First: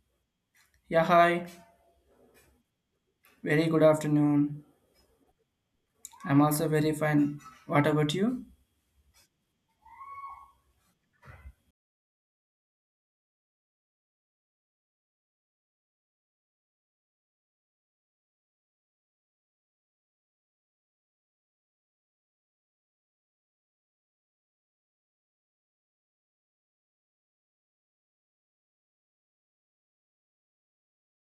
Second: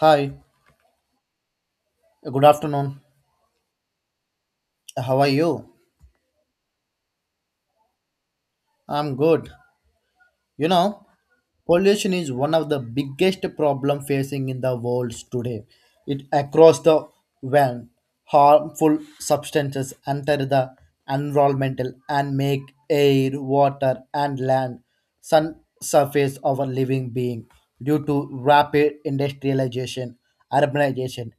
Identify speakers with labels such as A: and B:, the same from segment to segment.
A: Hi,
B: Yeah, hi.
A: good afternoon.
B: Very good afternoon.
A: How are you?
B: I'm also very fine. What about you?
A: I'm good. You know, pollution is one of the biggest problem facing in the world today. It across the world, harmful substances enter the environmental and make air, water, and land sun surface of a living being due to rapid industrialization, urbanization,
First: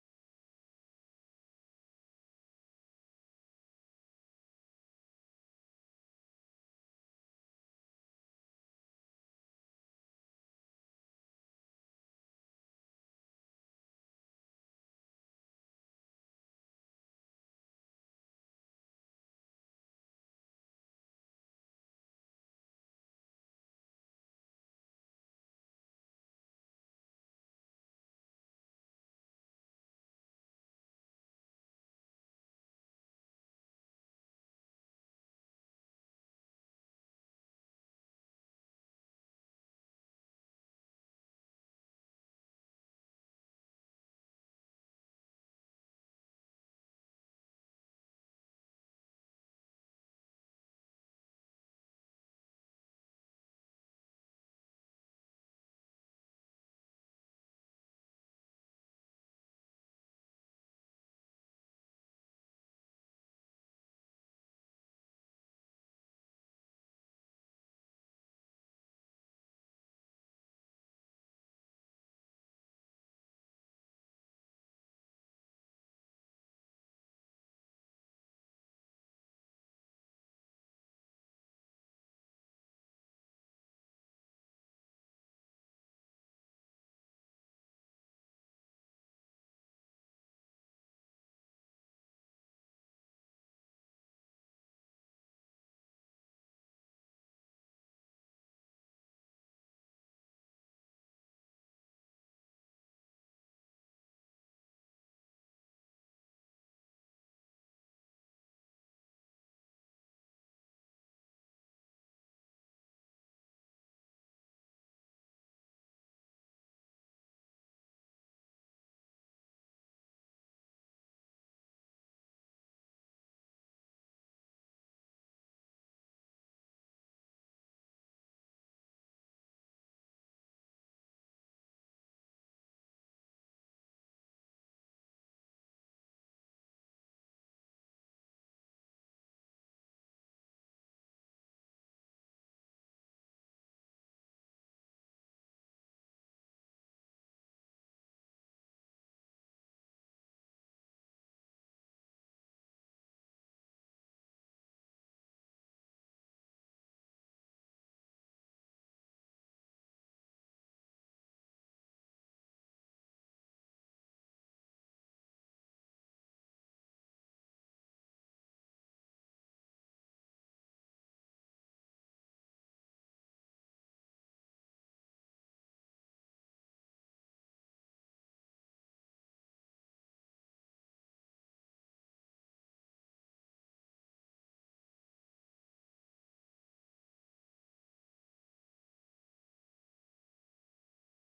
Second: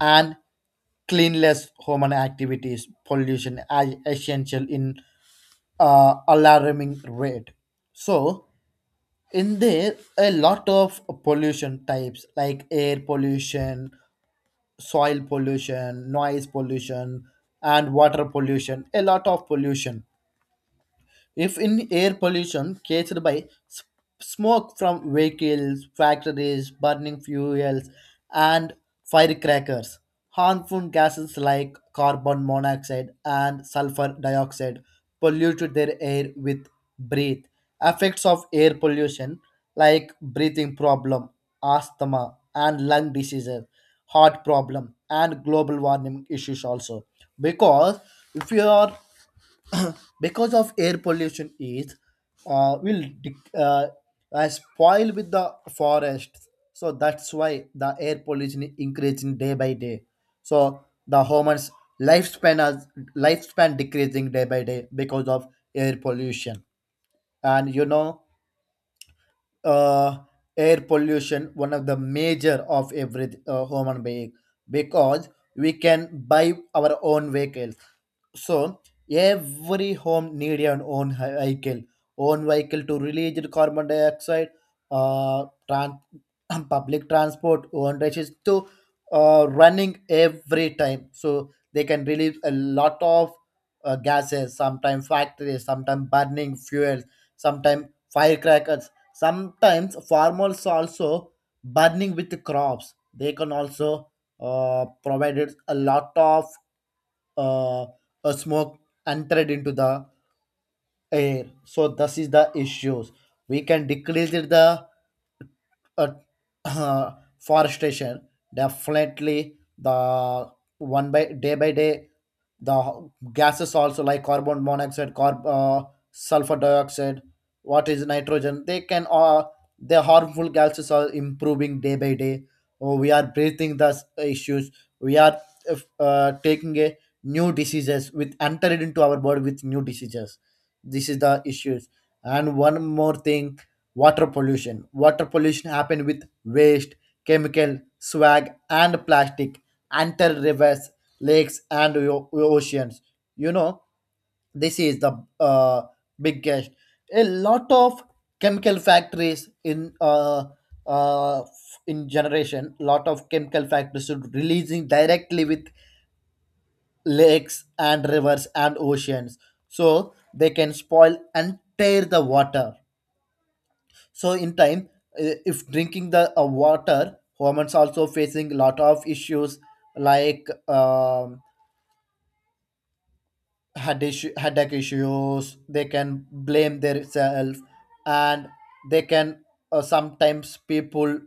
A: and cleanless human activities pollution as essential in alarming rate. So in there a lot of pollution types like air pollution, soil pollution, noise pollution, and water pollution, a lot of pollution. If in air pollution caused by smoke from vehicles, factories, burning fuels, and firecrackers, harmful gases like carbon monoxide and sulfur dioxide pollute their air with breath. Effects of air pollution like breathing problem, asthma, and lung diseases, heart problem, and global warming issues also. Because if you are because of air pollution is uh, will dec- uh, spoil with the forests. So that's why the air pollution is increasing day by day. So the humans lifespan as lifespan decreasing day by day because of air pollution. And uh, air pollution one of the major of every human being, because we can buy our own vehicles. So every home need an own vehicle, own vehicle to release the carbon dioxide, uh, trans- public transport, own races to running every time. So they can release a lot of gases, sometimes factories, sometimes burning fuels, sometimes firecrackers, sometimes farmers also burning with the crops. They can also provided a lot of uh, a smoke entered into the air. So this is the issues. We can decrease it the uh, forestation. Definitely the one by day the gases also like carbon monoxide sulfur dioxide, what is nitrogen, they can the harmful gases are improving day by day. Oh, we are breathing the issues. We are if, taking a new diseases with entered into our body with new diseases. This is the issues. And one more thing, water pollution. Water pollution happen with waste, chemical swag and plastic enter rivers, lakes, and oceans. You know, this is the uh, biggest. A lot of chemical factories uh, in generation, lot of chemical factories are releasing directly with lakes and rivers and oceans, so they can spoil and tear the water. So in time, if drinking the water, humans also facing lot of issues like had issue, headache issues, they can blame themselves. And they can sometimes people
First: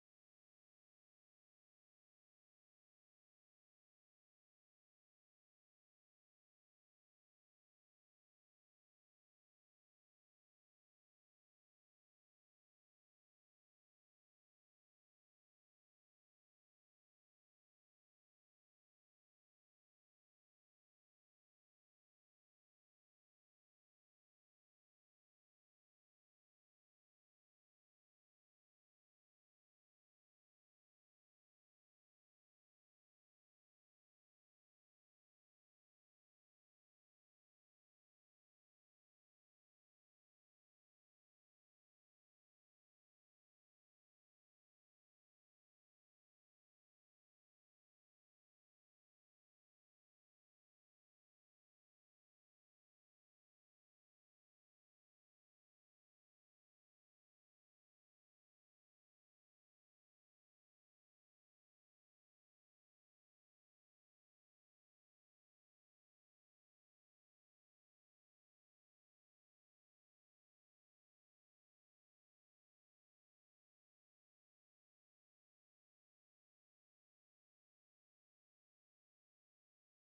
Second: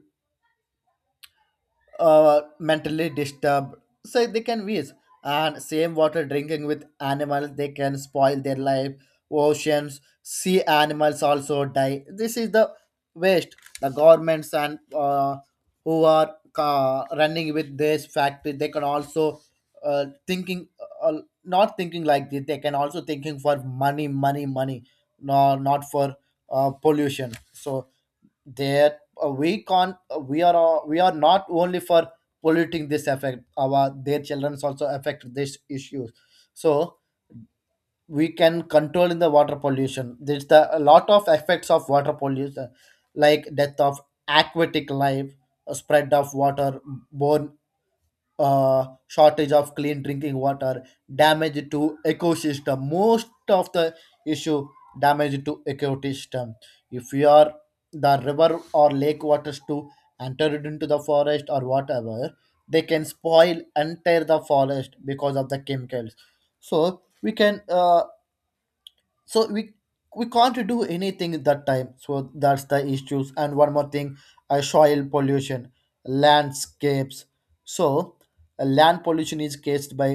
A: mentally disturbed, so they can waste. And same water drinking with animals, they can spoil their life. Oceans sea animals also die. This is the waste. The governments and who are running with this factory, they can also thinking, uh, not thinking like this, they can also thinking for money money money, no not for pollution. So that we are not only for polluting, this effect our their children also affect this issue. So we can control in the water pollution. There's the a lot of effects of water pollution like death of aquatic life, spread of water borne, shortage of clean drinking water, damage to ecosystem. Most of the issue damage to ecosystem. If you are the river or lake waters to enter it into the forest or whatever, they can spoil entire the forest because of the chemicals. So so we we can't do anything at that time. So that's the issues. And one more thing, soil pollution, landscapes. So land pollution is caused by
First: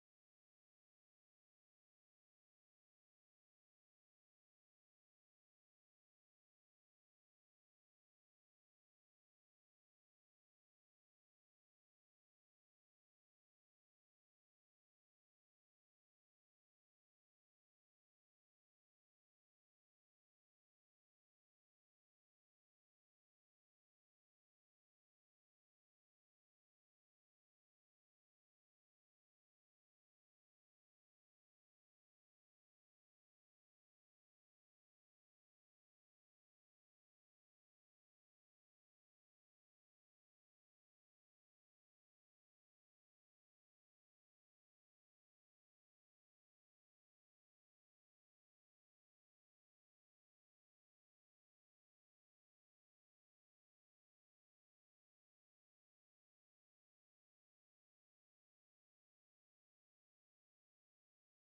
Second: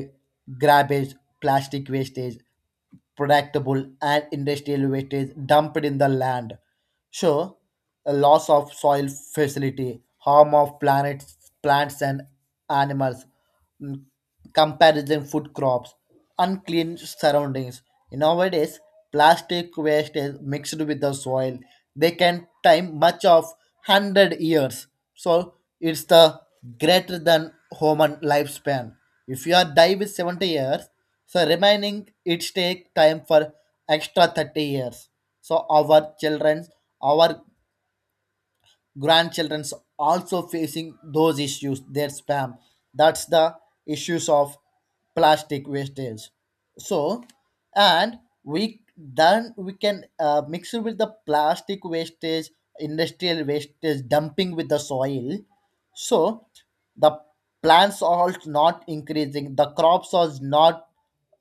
A: garbage, plastic wastage, productable and industrial wastage dumped in the land. Sure, a loss of soil facility, harm of planets, plants and animals, mm, comparison food crops, unclean surroundings. Nowadays, plastic waste is mixed with the soil. They can time much of 100 years. So it's the greater than human lifespan. If you are die with 70 years, so remaining it take time for extra 30 years. So our children, our grandchildren's also facing those issues their spam. That's the issues of plastic wastage. So and we then we can mix it with the plastic wastage, industrial wastage dumping with the soil. So the plants are not increasing. The crops are not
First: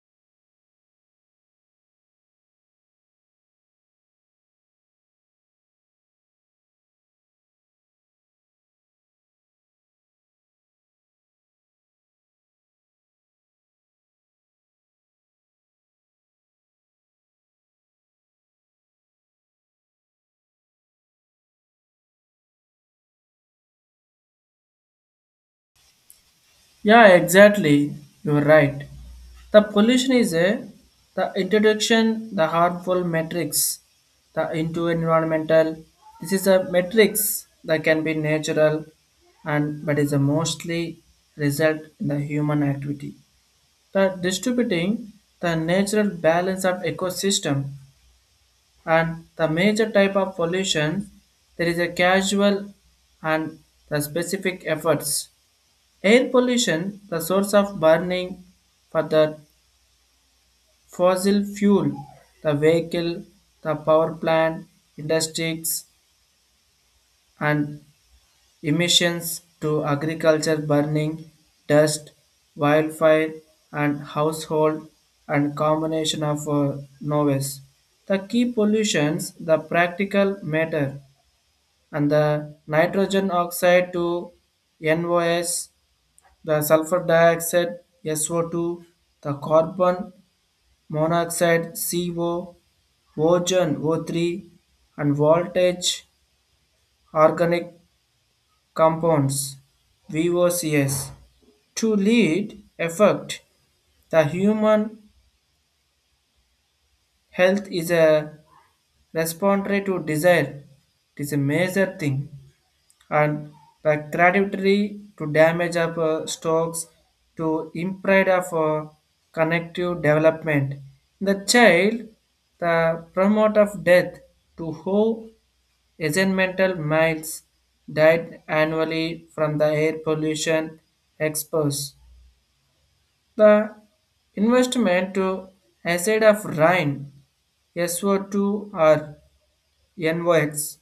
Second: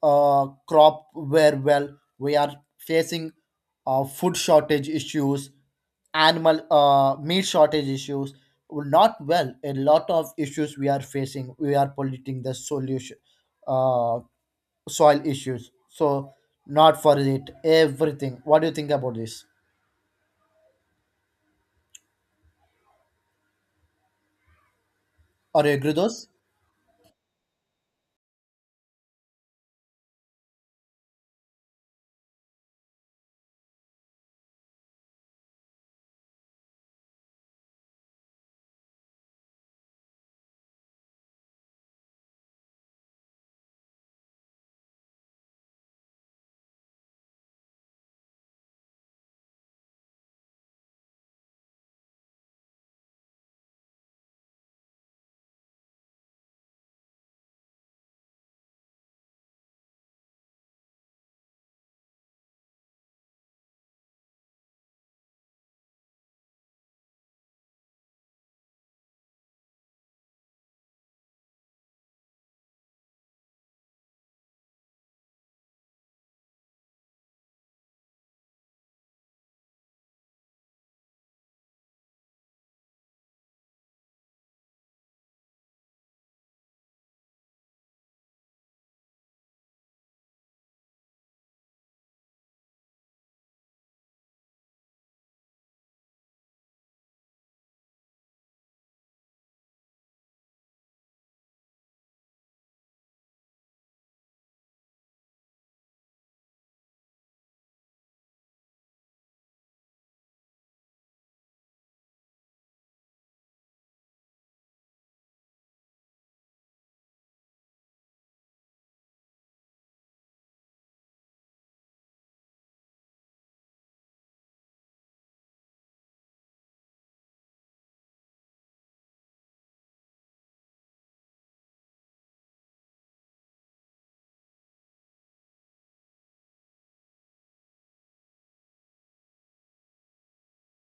A: crop very well. We are facing food shortage issues, animal meat shortage issues. Not well. A lot of issues we are facing. We are polluting the solution, uh, soil issues. So not for it. Everything. What do you think about this? Are you agree those?
B: Yeah, exactly. You're right. The pollution is a the introduction, the harmful matrix, the into environmental. This is a matrix that can be natural and but is a mostly result in the human activity. The distributing the natural balance of ecosystem and the major type of pollution there is a casual and the specific efforts air pollution the source of burning for the fossil fuel the vehicle the power plant industries and emissions to agriculture burning dust wildfire and household and combination of noise the key pollutions the practical matter and the nitrogen oxide to NOs, the sulfur dioxide SO2, the carbon monoxide CO, ozone O3, and voltage organic compounds VOCs. To lead effect, the human health is a respiratory to desire. It is a major thing. And the creativity to damage of stocks to impride of connective development. The child, the promote of death to who mental miles died annually from the air pollution exposed. The investment to acid of Rhine SO2 or NOx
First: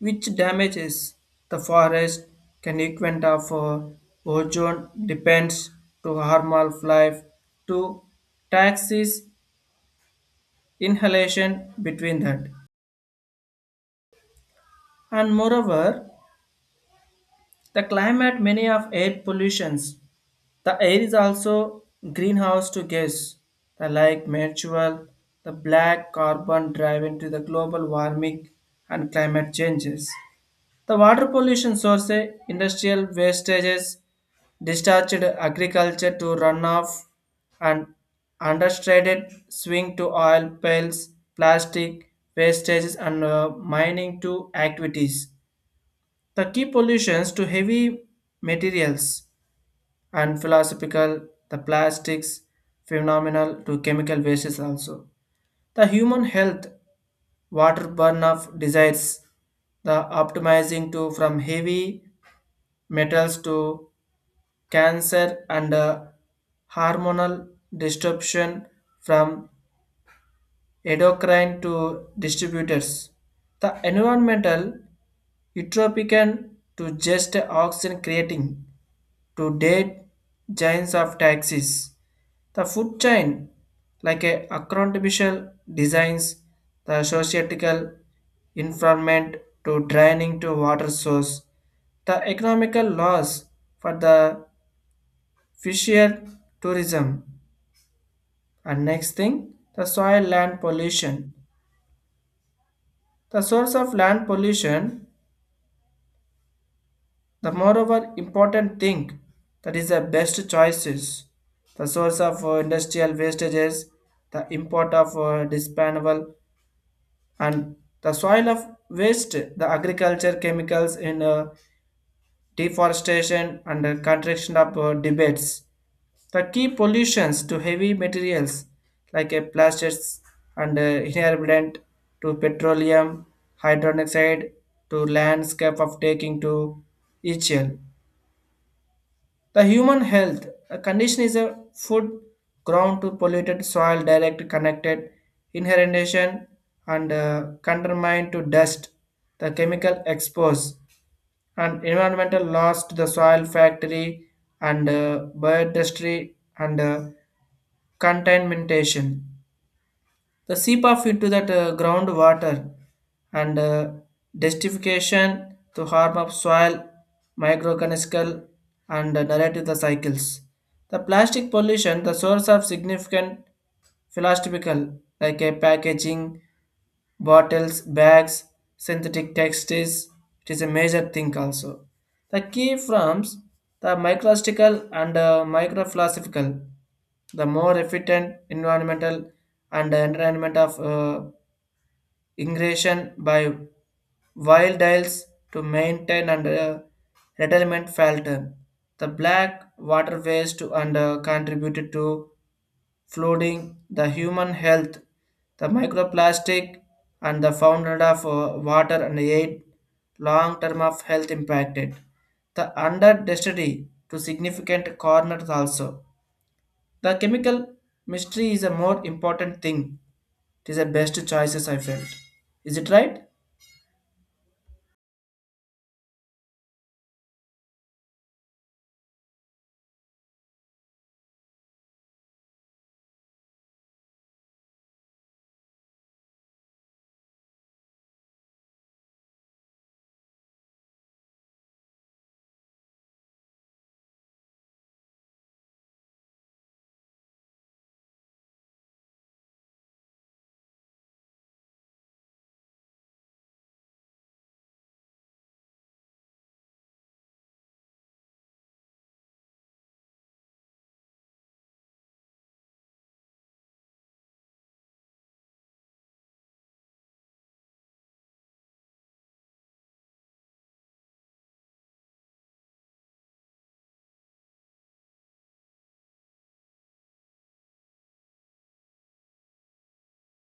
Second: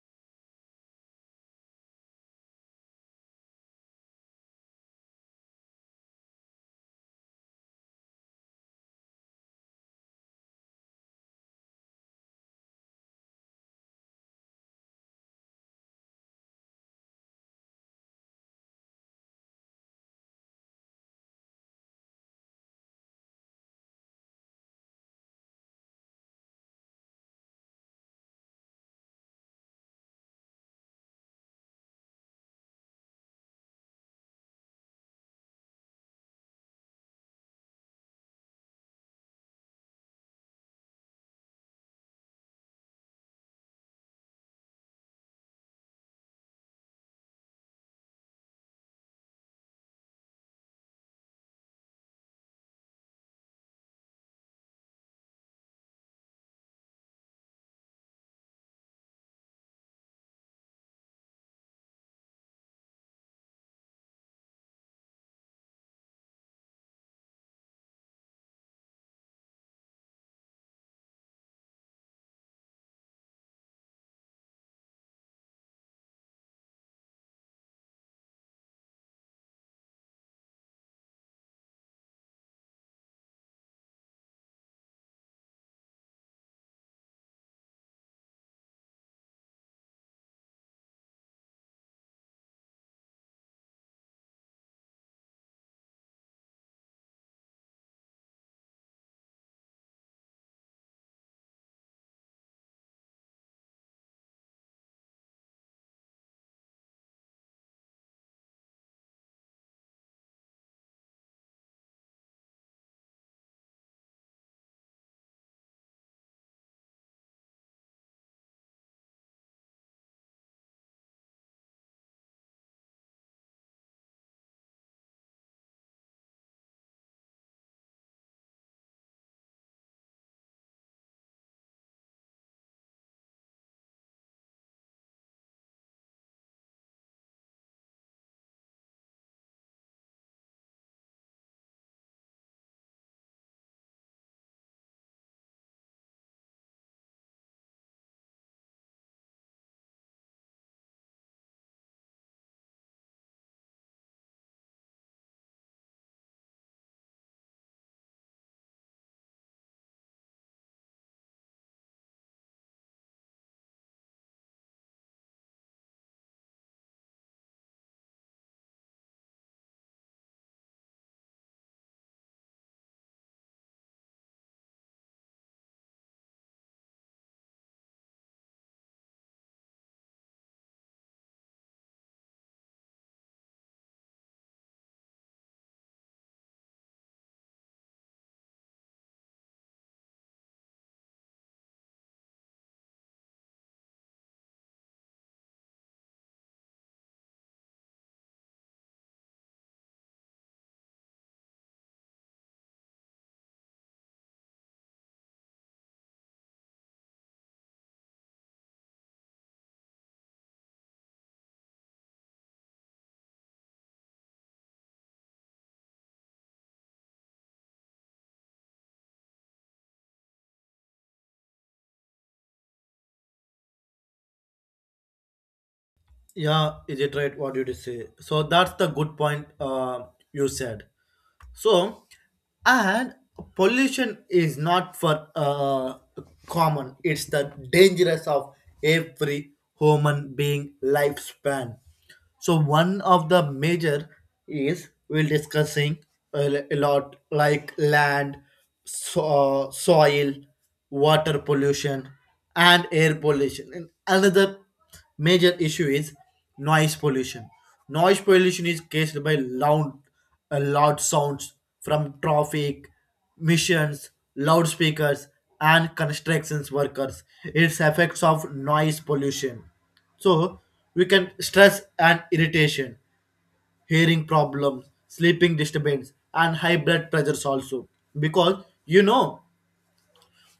B: which damages the forest can equent of ozone depends to harmful life to taxis inhalation between that. And moreover the climate many of air pollutions the air is also greenhouse to gas the like mutual the black carbon drive to the global warming and climate changes. The water pollution source eh, industrial wastages, discharged agriculture to runoff, and understated swing to oil pails, plastic wastages, and mining to activities. The key pollutions to heavy materials and philosophical, the plastics, phenomenal to chemical wastes also. The human health, water burn of desires, the optimizing to from heavy metals to cancer and hormonal disruption from endocrine to distributors. The environmental utopian to just oxygen creating to dead giants of taxis. The food chain like a accountabishal designs the societal environment to draining to water source. The economical loss for the fisher tourism. And next thing, the soil land pollution. The source of land pollution, the moreover important thing that is the best choices. The source of industrial wastages, the import of disposable and the soil of waste, the agriculture chemicals in deforestation and the contraction of debates. The key pollutions to heavy materials like plastics and inherent to petroleum, hydrogen oxide, to landscape of taking to HL. The human health a condition is a food ground to polluted soil direct connected inherentation and contaminant to dust, the chemical expose and environmental loss to the soil factory and biodiversity and contamination the seep off into that groundwater and destruction to harm of soil, microorganisms, and narrative the cycles. The plastic pollution, the source of significant philosophical, like a packaging, bottles, bags, synthetic textiles. It is a major thing also. The key forms the microstical and microphilosophical, the more efficient environmental and the environment of ingression by wild dials to maintain and retirement Felton. The black waterways to and contributed to flooding, the human health, the microplastic, and the founder of water and aid long term of health impacted. The under destiny to significant corners also the chemical mystery is a more important thing. It is the best choices I felt. Is it right?
A: Yeah, is it right what you did say? So that's the good point you said. So, and pollution is not for common. It's the dangerous of every human being lifespan. So one of the major is we'll discussing a lot like land, so, soil, water pollution, and air pollution. And another major issue is noise pollution. Noise pollution is caused by loud sounds from traffic, missions, loudspeakers, and constructions workers. Its effects of noise pollution. So we can stress and irritation, hearing problems, sleeping disturbance, and high blood pressures also. Because you know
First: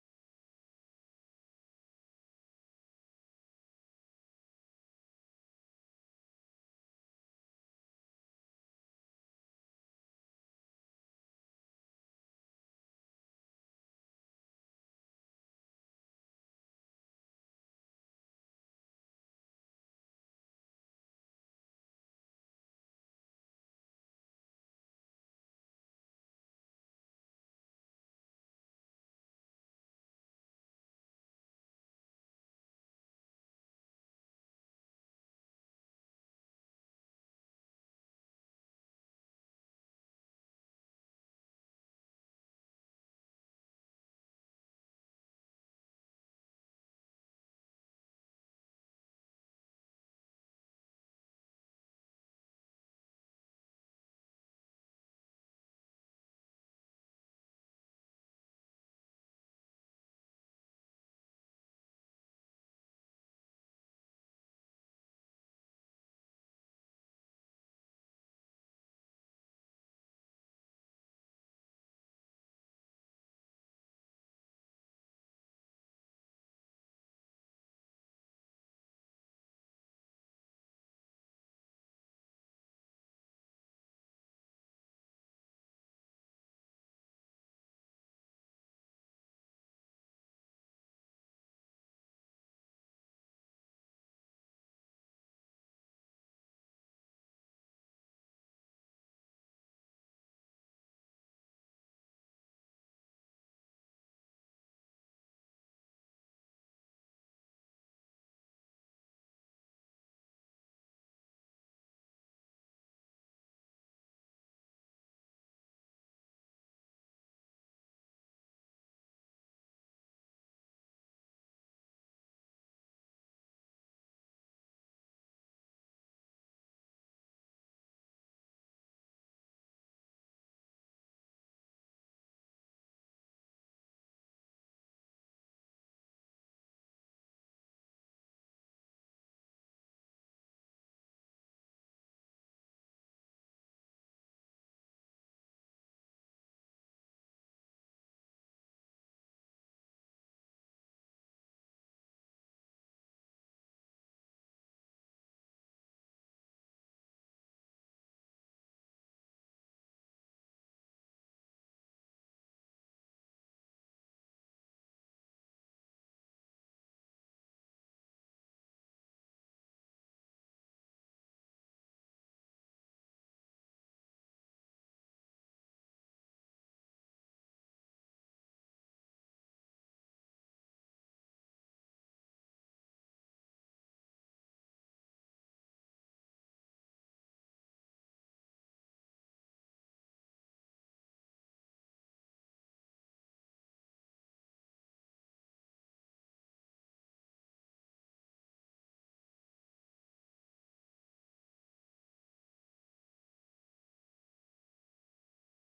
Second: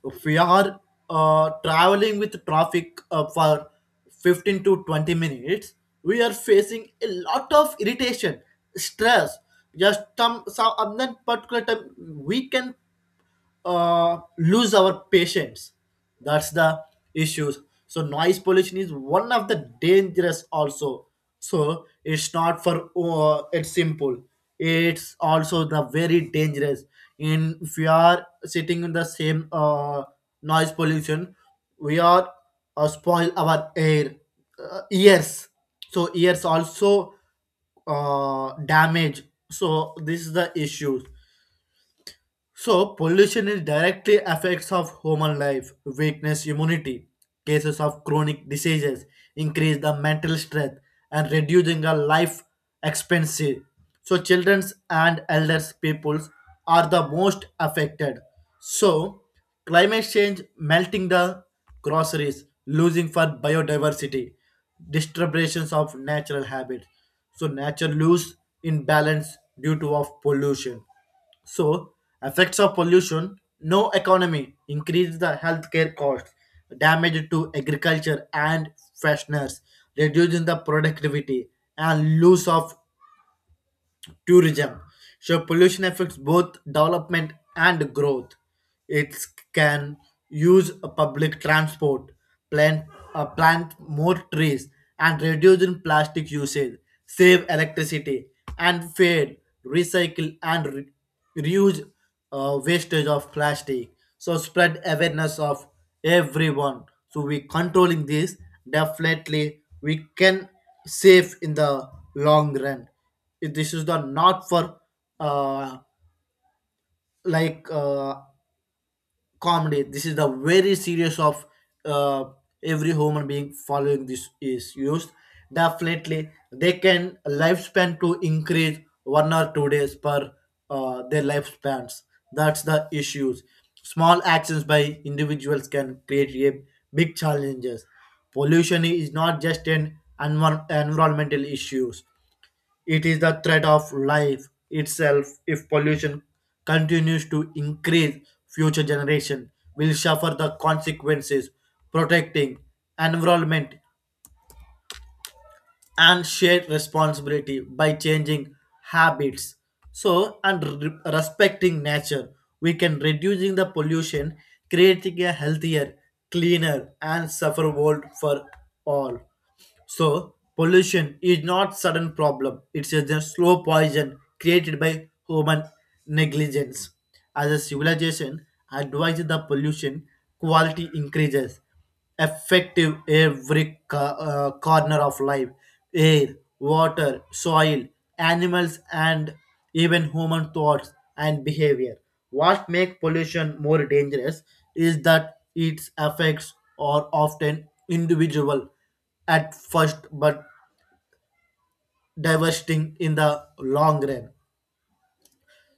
A: if we are traveling with traffic for 15 to 20 minutes, we are facing a lot of irritation, stress. Just some at that particular time, we can lose our patience. That's the issues. So noise pollution is one of the dangerous also. So it's not for it's simple. It's also the very dangerous. In if we are sitting in the same noise pollution, we are spoil our air ears. So ears also damage. So this is the issue. So pollution is directly affects of human life, weakness, immunity, cases of chronic diseases, increase the mental strength and reducing the life expectancy. So childrens and elders peoples are the most affected. So climate change melting the groceries, losing for biodiversity, disturbances of natural habits. So nature lose in balance due to of pollution. So, effects of pollution, no economy, increase the healthcare costs, damage to agriculture and fresheners, reducing the productivity and loss of tourism. So pollution affects both development and growth. It can use a public transport, plant plant more trees, and reduce in plastic usage, save electricity, and fair recycle and reuse wastage of plastic. So spread awareness of everyone. So we controlling this, definitely we can save in the long run. If this is the not for uh, like uh, comedy, this is the very serious of uh, every human being following. This is used, definitely they can lifespan to increase one or two days per their lifespans. That's the issues. Small actions by individuals can create a big challenges. Pollution is not just an environmental issues. It is the threat of life itself. If pollution continues to increase, future generation will suffer the consequences. Protecting environment and shared responsibility by changing habits. So and respecting nature, we can reducing the pollution, creating a healthier, cleaner, and safer world for all. So, pollution is not sudden problem. It's just a slow poison created by human negligence. As a civilization advises the pollution, quality increases, effective every corner of life, air, water, soil, animals, and even human thoughts and behavior. What makes pollution more dangerous is that its effects are often individual at first but divesting in the long run.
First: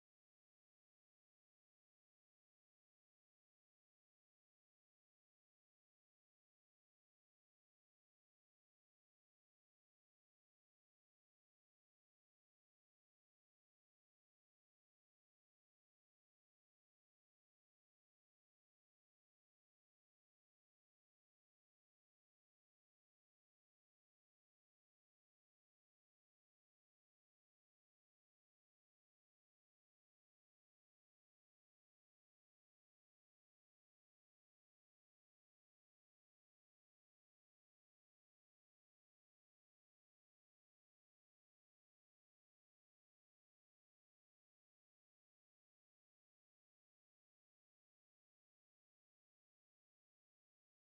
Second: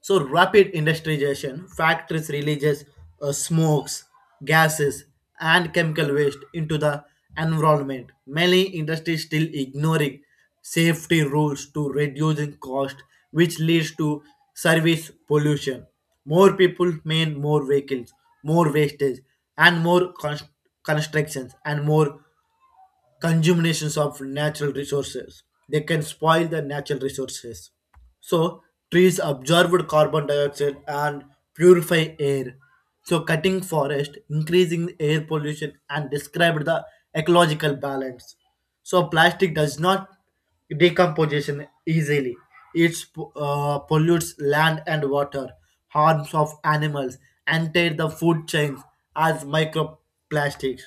A: So rapid industrialization, factories releases smokes, gases, and chemical waste into the environment. Many industries still ignoring safety rules to reducing cost, which leads to service pollution. More people mean more vehicles, more wastage, and more constructions, and more consumptions of natural resources. They can spoil the natural resources. So trees absorb carbon dioxide and purify air. So cutting forest, increasing air pollution and described the ecological balance. So plastic does not decomposition easily. It pollutes land and water, harms of animals, enter the food chains as microplastics.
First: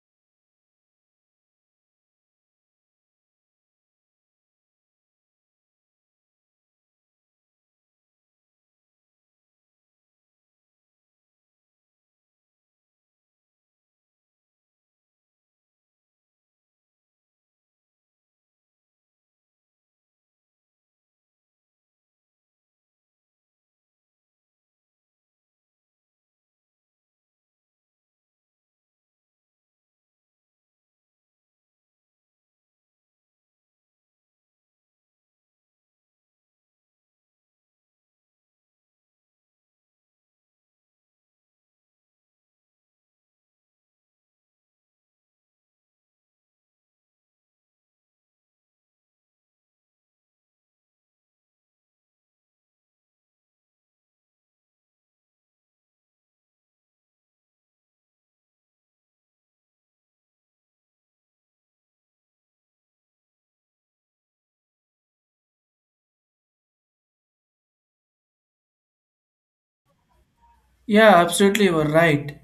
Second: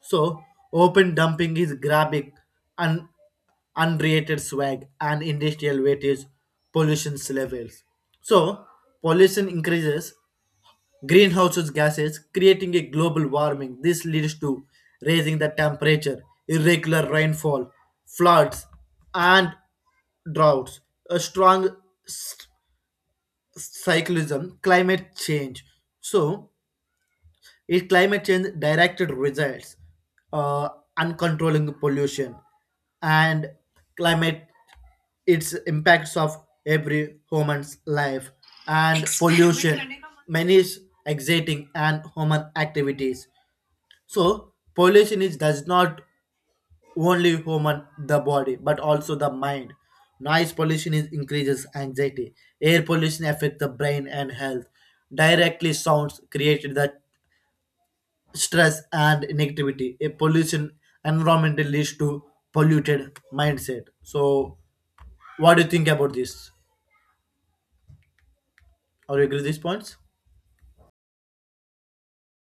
A: So, open dumping is grabbing and unrated swag and industrial weightage pollution levels. So pollution increases greenhouse gases creating a global warming. This leads to raising the temperature, irregular rainfall, floods, and droughts, a strong s- cyclism climate change. So is climate change directed results, uh, uncontrolling pollution, and climate its impacts of every human's life, and pollution many is exciting and human activities. So pollution is does not only human the body but also the mind. Noise pollution is increases anxiety, air pollution affect the brain and health, directly sounds created the stress and negativity. A pollution environmental leads to polluted mindset. So what do you think about this? Are you agree these points?
B: Yeah, absolutely, you are right.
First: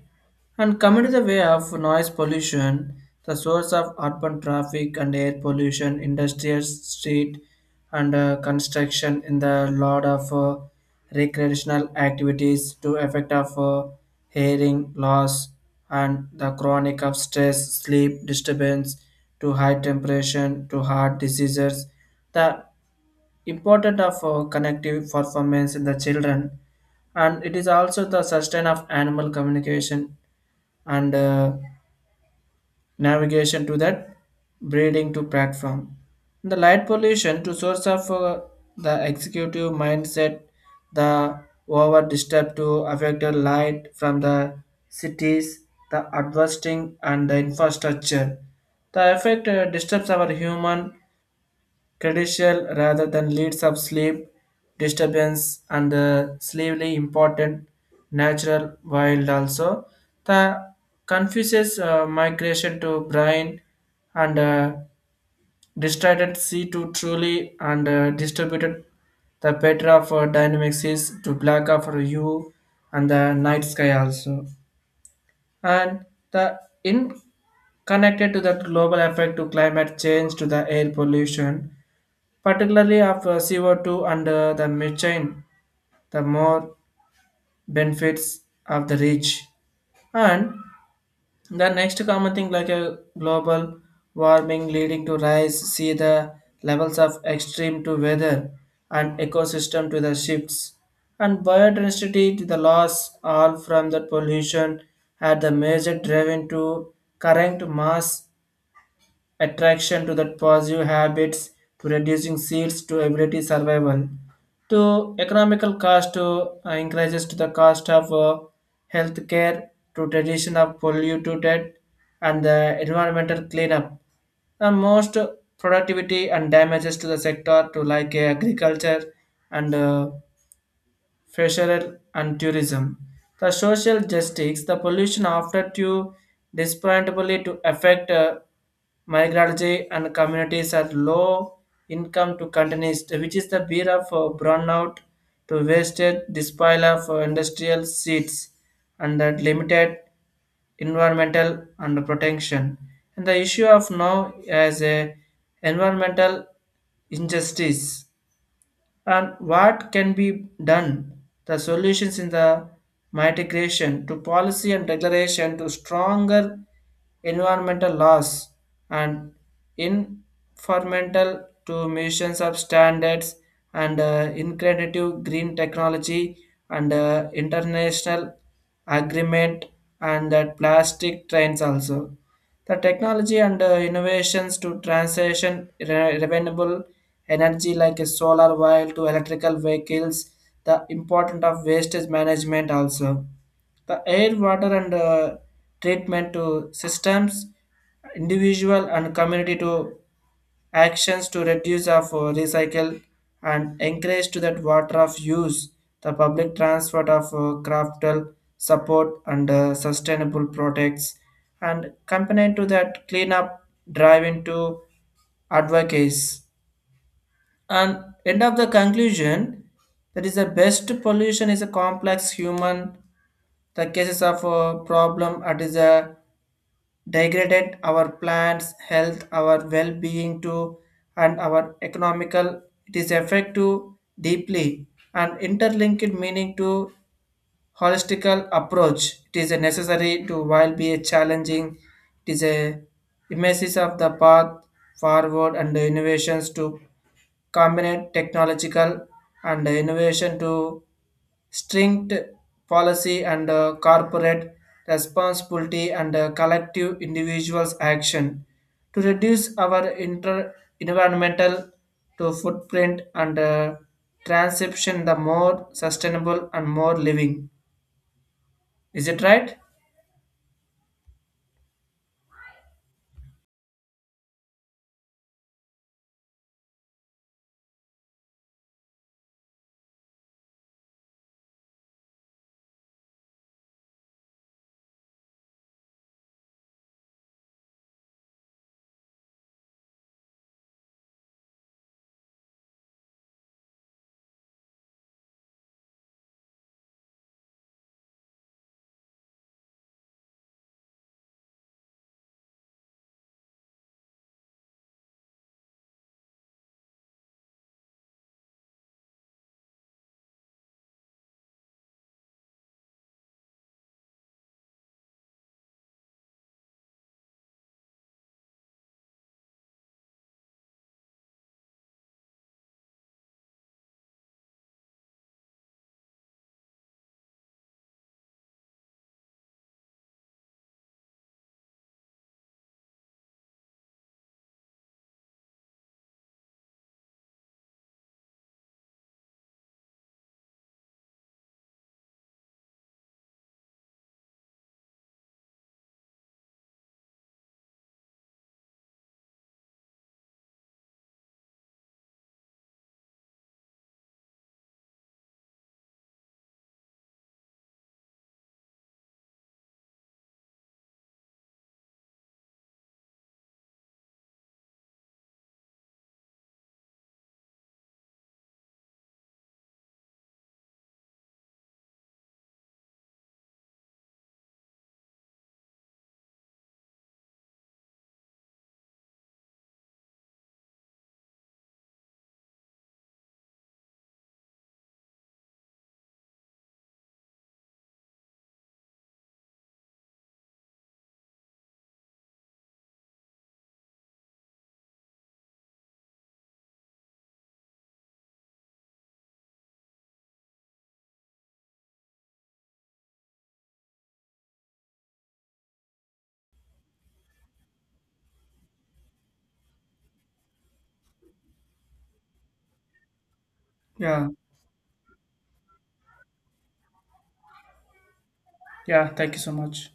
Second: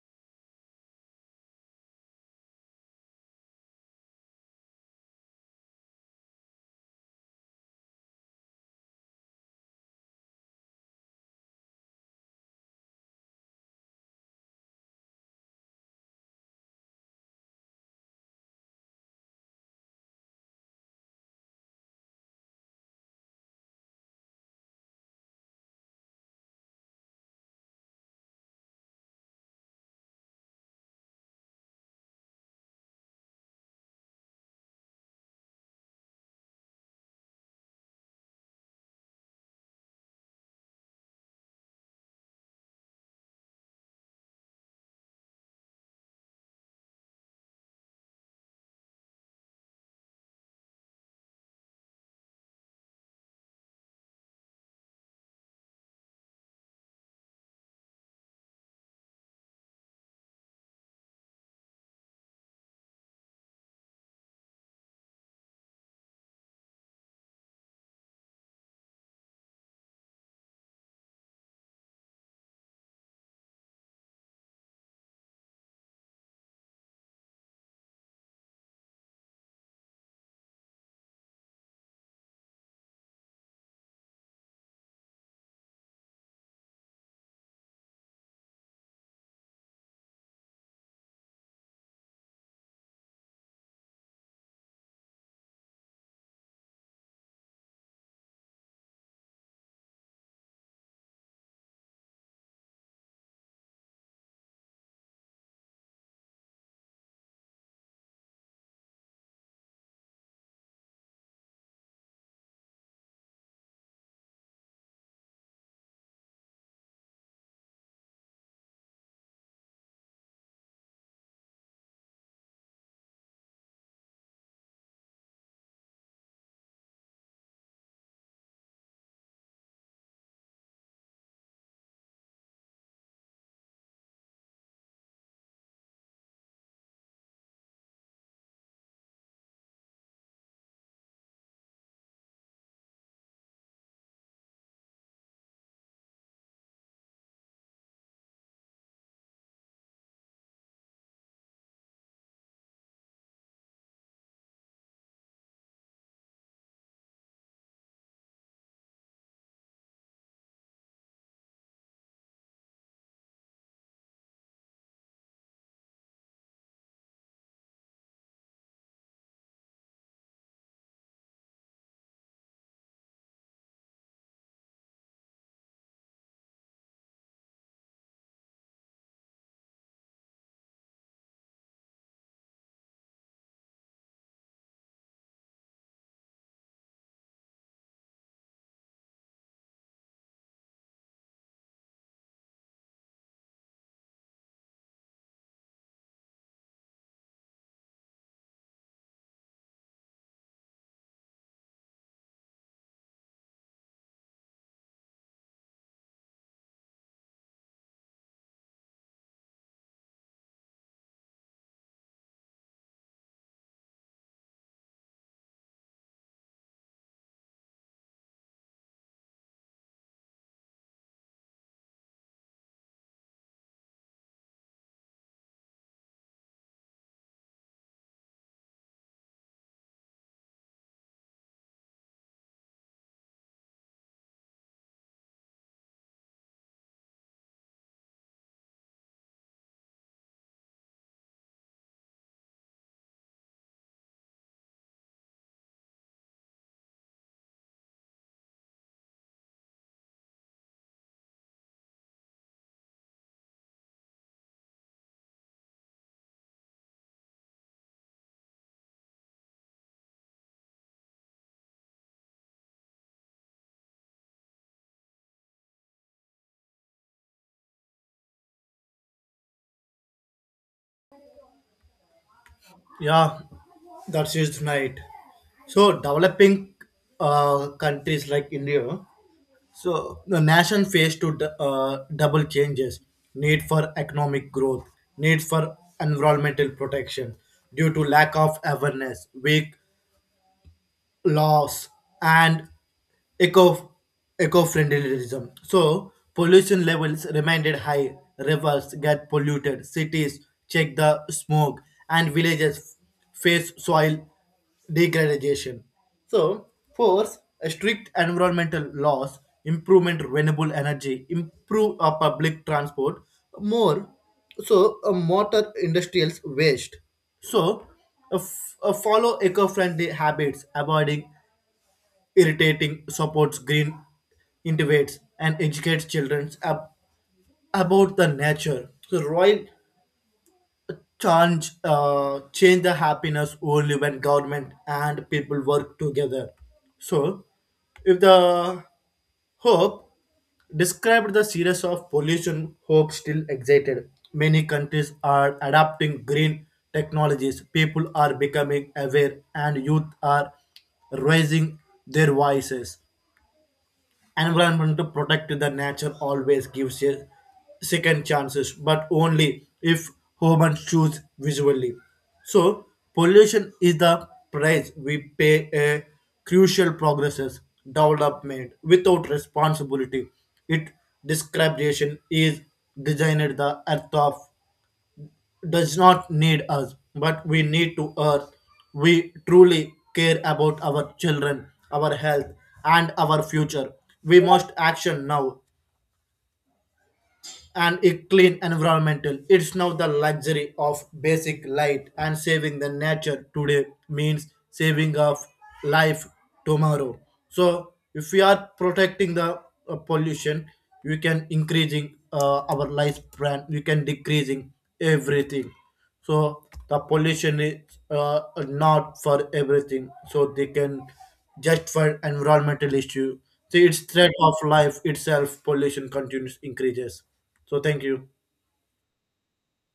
B: And coming to the way of noise pollution, the source of urban traffic and air pollution, industrial street and construction in the lot of recreational activities to effect of hearing loss and the chronic of stress, sleep disturbance to high temperature to heart diseases. The important of connective performance in the children and it is also the sustain of animal communication and navigation to that breeding to platform. The light pollution to source of the executive mindset, the over disturb to affected light from the cities, the adversing and the infrastructure. The effect disturbs our human crucial rather than leads of sleep disturbance and the sleepily important natural wild also the confuses migration to brain and distributed c2 truly and distributed the better of dynamics is to black of you and the night sky also and the in connected to that global effect to climate change to the air pollution particularly of CO2 and the methane, the more benefits of the rich. And the next common thing like a global warming leading to rise, see the levels of extreme to weather and ecosystem to the shifts and biodiversity to the loss all from the pollution had the major driven to current mass attraction to that positive habits to reducing seeds to ability survival to economical cost to increases to the cost of healthcare to tradition of polluted and the environmental cleanup and most productivity and damages to the sector to like agriculture and fishery and tourism. The social justice, the pollution after to disparately to affect migratory and communities at low income to countries, which is the beer of burnout to wasted disposal of industrial seeds and that limited environmental and protection. And the issue of now as a environmental injustice and what can be done the solutions in the mitigation to policy and declaration to stronger environmental laws and environmental to missions of standards and inclusive green technology and international agreement and that plastic trains also. The technology and innovations to transition renewable energy like a solar while to electrical vehicles, the importance of wastage management also. The air, water and treatment to systems, individual and community to actions to reduce of recycle and encourage to that water of use the public transport of craftal support and sustainable products and component to that cleanup drive into advocates and end of the conclusion that is the best pollution is a complex human the cases of a problem it is a degraded our plants health our well-being too and our economical it is effect to deeply and interlinked meaning to holistical approach. It is a necessary to while be a challenging, it is a emesis of the path forward and the innovations to combine technological and the innovation to strict policy and corporate responsibility and collective individuals action to reduce our environmental to footprint and transcription the more sustainable and more living. Is it right?
A: Yeah, that's just right. So developing countries like India, so the nation faced to double changes: need for economic growth, need for environmental protection due to lack of awareness, weak laws and eco eco-friendlyism. So pollution levels remained high, rivers get polluted, cities check the smoke, and villages face soil degradation. So fourth, a strict environmental laws, improvement renewable energy, improve public transport, more so motor industrials waste. So follow eco-friendly habits, avoiding irritating supports green innovates and educates children about the nature. So, Royal change the happiness only when government and people work together. So, if the hope described the series of pollution hope still excited. Many countries are adapting green technologies. People are becoming aware, and youth are raising their voices environment to protect the nature, always gives a second chances but only if humans choose visually. So pollution is the price we pay, a crucial progresses development without responsibility. It discrimination is designed. The earth of does not need us, but we need to earth. We truly care about our children, our health, and our future. We must action now and a clean environmental. It's now the luxury of basic light and saving the nature today means saving of life tomorrow. So if we are protecting the pollution, we can increasing our lifespan. We can decreasing everything. So the pollution is uh, not for everything. So they can just for environmental issue. So its
B: Yeah.
A: threat of life itself, pollution continues increases. So thank you.
B: Yeah. Thank you so much.